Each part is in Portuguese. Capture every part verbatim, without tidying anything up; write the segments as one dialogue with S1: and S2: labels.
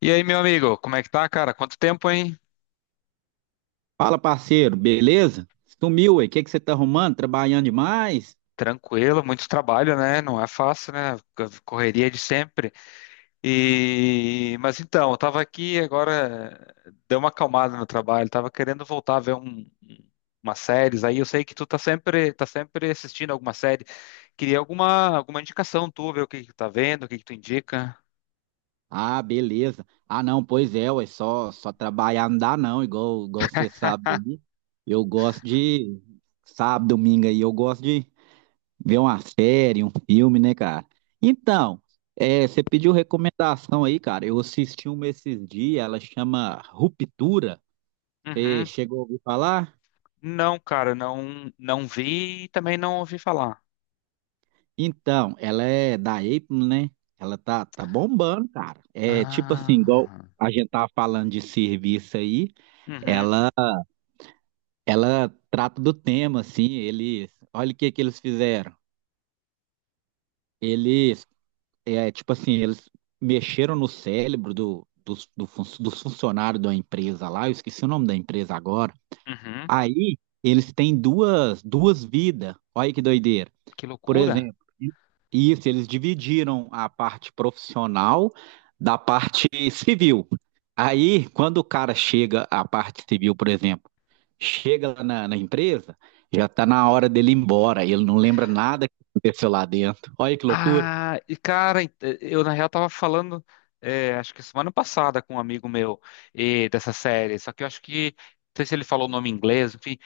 S1: E aí, meu amigo, como é que tá, cara? Quanto tempo, hein?
S2: Fala, parceiro, beleza? Sumiu, ué. O que que você tá arrumando? Trabalhando demais?
S1: Tranquilo, muito trabalho, né? Não é fácil, né? Correria de sempre. E mas então, eu tava aqui agora, deu uma acalmada no trabalho, tava querendo voltar a ver um umas séries aí. Eu sei que tu tá sempre tá sempre assistindo alguma série. Queria alguma alguma indicação tu, ver o que que tu tá vendo, o que que tu indica?
S2: Ah, beleza. Ah, não, pois é, ué. Só, só trabalhar não dá, não. Igual, igual você sabe aí. Eu gosto de. Sábado, domingo aí, eu gosto de ver uma série, um filme, né, cara? Então, é, você pediu recomendação aí, cara. Eu assisti uma esses dias, ela chama Ruptura. Você
S1: Uhum.
S2: chegou a ouvir falar?
S1: Não, cara, não não vi e também não ouvi falar.
S2: Então, ela é da Apple, né? Ela tá, tá bombando, cara. É tipo assim, igual
S1: Ah.
S2: a gente tava falando de serviço aí,
S1: Uhum.
S2: ela, ela trata do tema, assim, eles, olha o que que eles fizeram. Eles, é tipo assim, eles mexeram no cérebro do, dos, do fun- dos funcionários da empresa lá, eu esqueci o nome da empresa agora.
S1: Uhum.
S2: Aí, eles têm duas, duas vidas, olha que doideira.
S1: Que
S2: Por
S1: loucura.
S2: exemplo, isso, eles dividiram a parte profissional da parte civil. Aí, quando o cara chega à parte civil, por exemplo, chega lá na, na empresa, já está na hora dele ir embora, ele não lembra nada que aconteceu lá dentro. Olha que loucura.
S1: Ah, e cara, ent- eh, eu na real tava falando, é, acho que semana passada com um amigo meu e dessa série, só que eu acho que, não sei se ele falou o nome em inglês, enfim,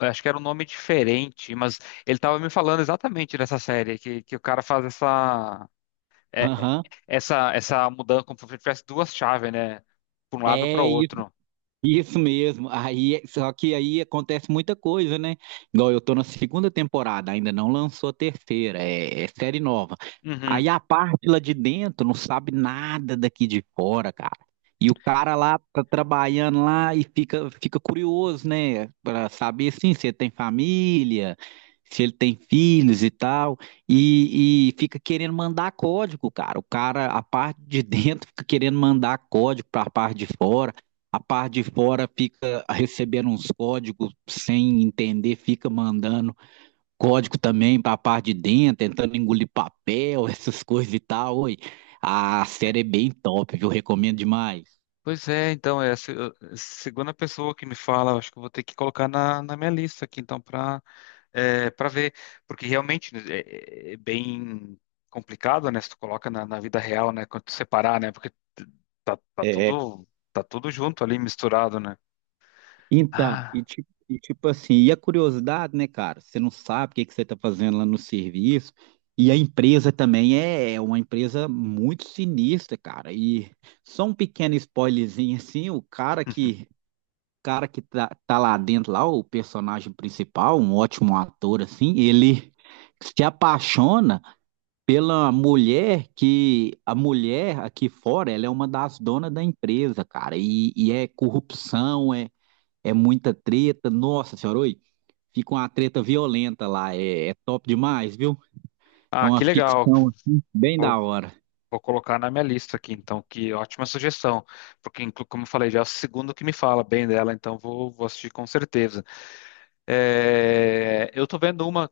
S1: eu acho que era um nome diferente, mas ele tava me falando exatamente dessa série, que, que o cara faz essa, é,
S2: Aham.
S1: essa, essa mudança, como se tivesse duas chaves, né, pra um lado para
S2: É,
S1: o outro.
S2: isso mesmo. Aí, só que aí acontece muita coisa, né? Igual eu tô na segunda temporada, ainda não lançou a terceira, é, é série nova.
S1: Uhum.
S2: Aí a parte lá de dentro não sabe nada daqui de fora, cara. E o cara lá tá trabalhando lá e fica, fica curioso, né? Pra saber assim, se ele tem família, se ele tem filhos e tal. E, e fica querendo mandar código, cara. O cara, a parte de dentro fica querendo mandar código pra parte de fora. A parte de fora fica recebendo uns códigos sem entender, fica mandando código também para a parte de dentro, tentando engolir papel, essas coisas e tal. Oi, a série é bem top, viu? Recomendo demais.
S1: Pois é, então, é a se- a segunda pessoa que me fala. Eu acho que eu vou ter que colocar na, na minha lista aqui, então, é, para ver, porque realmente né, é, é bem complicado, né? Se tu coloca na, na vida real, né? Quando tu separar, né? Porque tá, tá
S2: É,
S1: tudo tá tudo junto ali misturado, né?
S2: então, e
S1: Ah,
S2: tipo, e tipo assim, e a curiosidade, né, cara? Você não sabe o que que você está fazendo lá no serviço. E a empresa também é é uma empresa muito sinistra, cara. E só um pequeno spoilerzinho assim, o cara que cara que tá, tá lá dentro, lá, o personagem principal, um ótimo ator, assim, ele se apaixona pela mulher que a mulher aqui fora, ela é uma das donas da empresa, cara, e, e é corrupção, é, é muita treta, nossa senhora, oi, fica uma treta violenta lá, é, é top demais, viu? É
S1: ah,
S2: uma
S1: que legal.
S2: ficção, assim, bem
S1: Vou,
S2: da hora.
S1: vou colocar na minha lista aqui, então. Que ótima sugestão, porque inclu- como eu falei, já é o segundo que me fala bem dela, então vou, vou assistir com certeza. É, eu tô vendo uma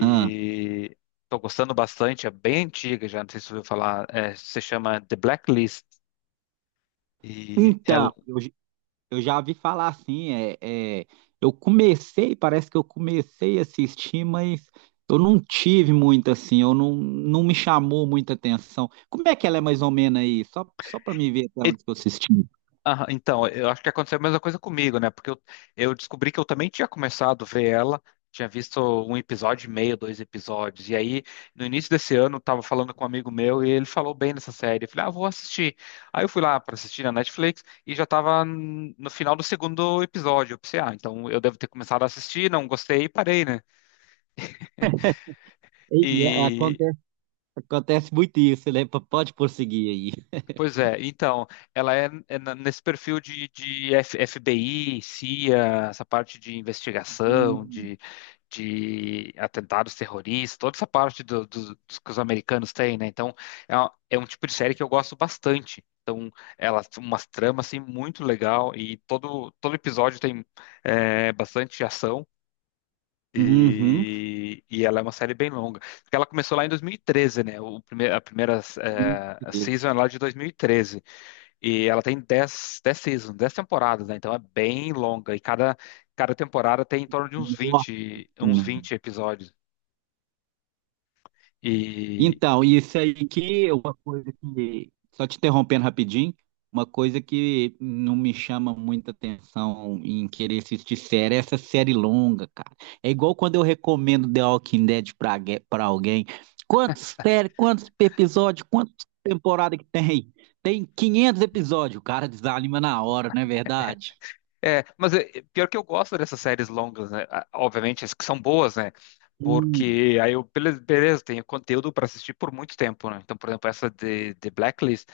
S2: Ah,
S1: estou gostando bastante. É bem antiga já, não sei se você ouviu falar, é, se chama The Blacklist. E
S2: então,
S1: ela,
S2: eu, Eu já vi falar assim, é, é, eu comecei, parece que eu comecei a assistir, mas eu não tive muito assim, eu não, não me chamou muita atenção. Como é que ela é mais ou menos aí? Só, só para me ver até
S1: e-
S2: onde que eu assisti.
S1: ah, então, eu acho que aconteceu a mesma coisa comigo, né? Porque eu, eu descobri que eu também tinha começado a ver ela, tinha visto um episódio e meio, dois episódios. E aí, no início desse ano, eu tava falando com um amigo meu e ele falou bem dessa série. Eu falei, ah, vou assistir. Aí eu fui lá para assistir na Netflix e já tava hum, no final do segundo episódio. Eu pensei, ah, então eu devo ter começado a assistir, não gostei e parei, né?
S2: E, e
S1: E
S2: acontece, acontece muito isso, né? P- Pode prosseguir aí.
S1: Pois é, então, ela é, é na- nesse perfil de, de F- FBI, C I A, essa parte de investigação,
S2: Hum.
S1: de, de atentados terroristas, toda essa parte do- do- dos que os americanos têm, né? Então, é, uma- é um tipo de série que eu gosto bastante. Então, ela tem umas tramas, assim, muito legal, e todo, todo episódio tem é, bastante ação.
S2: Uhum.
S1: E, e ela é uma série bem longa, porque ela começou lá em dois mil e treze, né? O prime- a primeira
S2: Muito
S1: eh,
S2: bem.
S1: season é lá de dois mil e treze. E ela tem dez, 10 seasons, dez temporadas, né? Então é bem longa. E cada, cada temporada tem em torno de uns vinte, uns
S2: Ótimo.
S1: vinte episódios. E.
S2: Então, isso aí que é uma coisa que, só te interrompendo rapidinho, uma coisa que não me chama muita atenção em querer assistir série é essa série longa, cara. É igual quando eu recomendo The Walking Dead pra, gue- pra alguém. Quantos séries, quantos episódios, quantas temporadas que tem? Tem 500 episódios, o cara desanima na hora, não é verdade?
S1: É, mas é, é, pior que eu gosto dessas séries longas, né? Ah, obviamente, as que são boas, né?
S2: Sim,
S1: Porque aí eu, beleza, beleza, tenho conteúdo para assistir por muito tempo, né? Então, por exemplo, essa de, de Blacklist,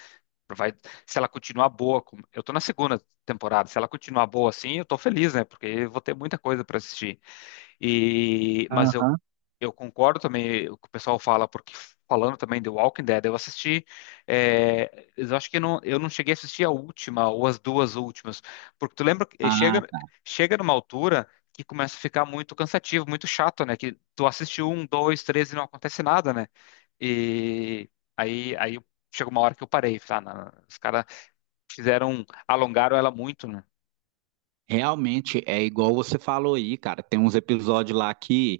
S1: vai, se ela continuar boa, como- eu tô na segunda temporada, se ela continuar boa assim, eu tô feliz, né? Porque eu vou ter muita coisa para assistir. E, mas eu
S2: aham.
S1: Eu concordo também o que o pessoal fala, porque falando também de Walking Dead, eu assisti, é, eu acho que não, eu não cheguei a assistir a última ou as duas últimas, porque tu lembra que eh, chega, chega numa altura que começa a ficar muito cansativo, muito chato, né? Que tu assiste um, dois, três e não acontece nada, né? E aí, aí chega uma hora que eu parei, falei, ah, não, não, os caras fizeram, alongaram ela muito, né?
S2: Realmente é igual você falou aí, cara. Tem uns episódios lá que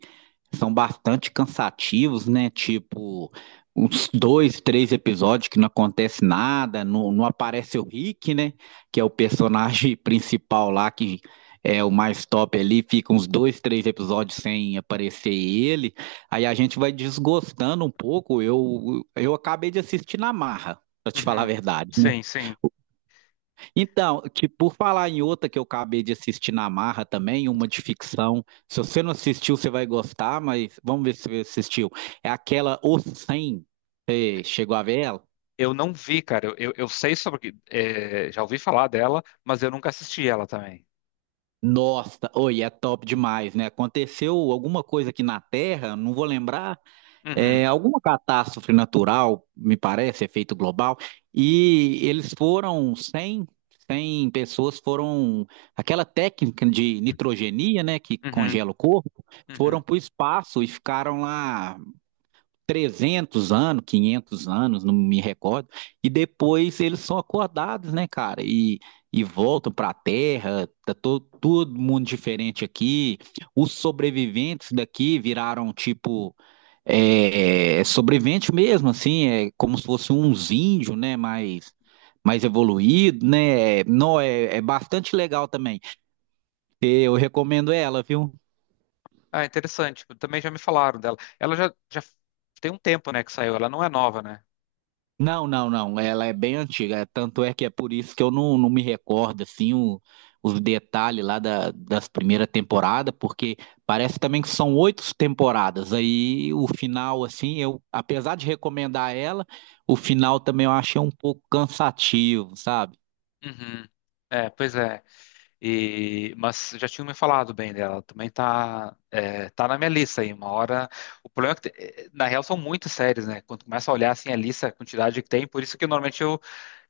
S2: são bastante cansativos, né? Tipo, uns dois, três episódios que não acontece nada, não, não aparece o Rick, né? Que é o personagem principal lá, que é o mais top ali, fica uns dois, três episódios sem aparecer ele. Aí a gente vai desgostando um pouco. Eu, eu acabei de assistir na marra, pra te falar a
S1: Uhum.
S2: verdade.
S1: Sim, sim.
S2: Então, que por falar em outra que eu acabei de assistir na marra também, uma de ficção. Se você não assistiu, você vai gostar, mas vamos ver se você assistiu. É aquela O os cem. Você chegou a ver ela?
S1: Eu não vi, cara. Eu, eu, eu sei sobre. É, já ouvi falar dela, mas eu nunca assisti ela também.
S2: Nossa, oi, é top demais, né? Aconteceu alguma coisa aqui na Terra, não vou lembrar,
S1: Uhum,
S2: é, alguma catástrofe natural, me parece, efeito global, e eles foram cem, 100 pessoas foram, aquela técnica de nitrogenia, né, que
S1: uhum,
S2: congela o corpo, foram
S1: uhum.
S2: para o espaço e ficaram lá trezentos anos, quinhentos anos, não me recordo, e depois eles são acordados, né, cara? E, e voltam para a Terra, tá to, todo mundo diferente aqui. Os sobreviventes daqui viraram tipo é, sobrevivente mesmo, assim, é como se fossem uns índios, né? Mais, mais evoluído, né? Não, é, é bastante legal também. Eu recomendo ela, viu?
S1: Ah, interessante. Também já me falaram dela. Ela já, já tem um tempo, né, que saiu. Ela não é nova, né?
S2: Não, não, não. Ela é bem antiga. É, tanto é que é por isso que eu não, não me recordo assim o- os detalhes lá da, das primeiras temporadas, porque parece também que são oito temporadas. Aí o final, assim, eu, apesar de recomendar ela, o final também eu achei um pouco cansativo, sabe?
S1: Uhum. É, pois é. E, mas já tinham me falado bem dela. Também tá, é, tá na minha lista aí. Uma hora. O problema é que, te- eh, na real, são muitas séries, né? Quando começa a olhar assim a lista, a quantidade que tem, por isso que normalmente eu,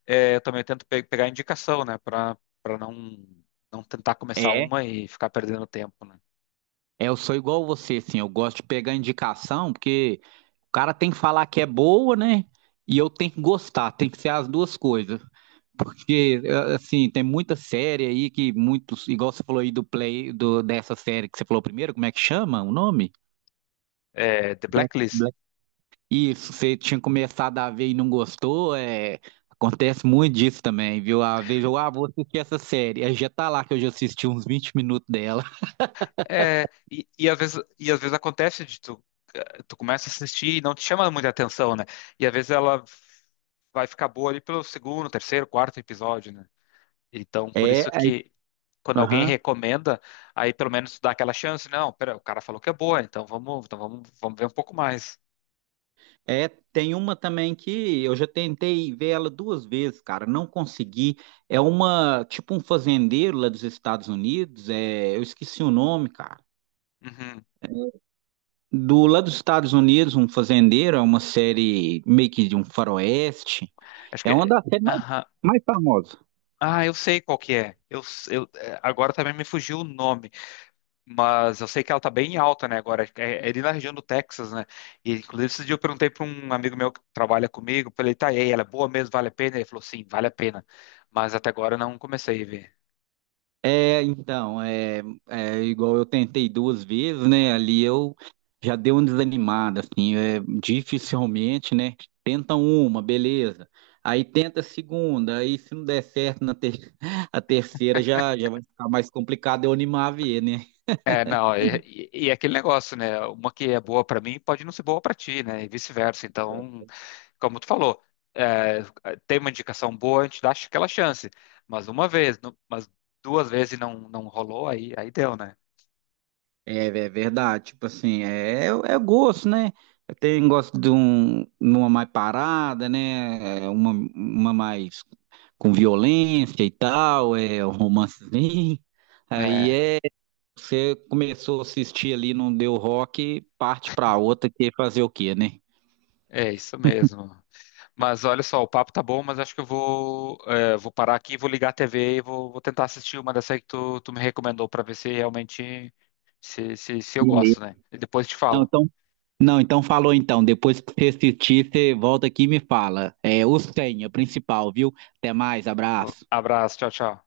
S1: é, eu também tento pe- pegar indicação, né, para para não não tentar começar
S2: É,
S1: uma e ficar perdendo tempo, né?
S2: é, eu sou igual você, assim, eu gosto de pegar indicação, porque o cara tem que falar que é boa, né? E eu tenho que gostar, tem que ser as duas coisas. Porque, eh, assim, tem muita série aí que muitos, igual você falou aí do play, do, dessa série que você falou primeiro, como é que chama o nome?
S1: É, The Blacklist.
S2: Black- Isso, você tinha começado a ver e não gostou, é, acontece muito disso também, viu? Às vezes eu, ah, vou assistir essa série, aí já tá lá que eu já assisti uns vinte minutos dela.
S1: É, e, e às vezes e às vezes acontece de tu eh, tu começa a assistir e não te chama muita atenção, né? E às vezes ela vai ficar boa ali pelo segundo, terceiro, quarto episódio, né? Então, por
S2: É,
S1: isso
S2: aí,
S1: que quando alguém
S2: aham.
S1: recomenda, aí pelo menos tu dá aquela chance. Não, pera, o cara falou que é boa, então vamos, então vamos, vamos ver um pouco mais.
S2: É, tem uma também que eu já tentei ver ela duas vezes, cara, não consegui. É uma, tipo um fazendeiro lá dos Estados Unidos, é, eu esqueci o nome, cara.
S1: Uhum.
S2: Do lá dos Estados Unidos, um fazendeiro, é uma série meio que de um faroeste.
S1: Acho que
S2: É uma
S1: é.
S2: das séries mais, mais famosas.
S1: Ah, eu sei qual que é. Eu, eu- é, agora também me fugiu o nome, mas eu sei que ela tá bem alta, né, agora. É, é ali na região do Texas, né? E, inclusive, esse dia eu perguntei para um amigo meu que trabalha comigo, falei, tá, e aí, ela é boa mesmo, vale a pena? Ele falou, sim, vale a pena. Mas até agora eu não comecei a ver.
S2: É, então, é, é igual eu tentei duas vezes, né? Ali eu já dei uma desanimada, assim, é, dificilmente, né? Tenta uma, beleza. Aí tenta a segunda, aí se não der certo na ter- a terceira já, já vai ficar mais complicado eu animar a ver, né?
S1: É, não, e, e- e é aquele negócio, né? Uma que é boa para mim pode não ser boa para ti, né? E vice-versa. Então, como tu falou, é, tem uma indicação boa, a gente dá aquela chance. Mas uma vez, nu- mas duas vezes e não, não rolou, aí, aí deu, né?
S2: É, é verdade, tipo assim, é, é é gosto, né? Tem gosto de um, uma mais parada, né? É, Uma, uma mais com violência e tal, é um romancezinho. Aí
S1: É,
S2: é, você começou a assistir ali, não deu rock, parte pra outra, que é fazer o quê, né?
S1: é isso mesmo. Mas olha só, o papo tá bom, mas acho que eu vou, é, vou parar aqui, vou ligar a T V e vou, vou tentar assistir uma dessa aí que tu, tu me recomendou, pra ver se realmente se, se, se eu
S2: Beleza.
S1: gosto, né? E depois te
S2: Não,
S1: falo.
S2: então, não, então falou então, depois que você assistir, você volta aqui e me fala. É, o senha, principal, viu? Até mais, abraço.
S1: Abraço, tchau, tchau.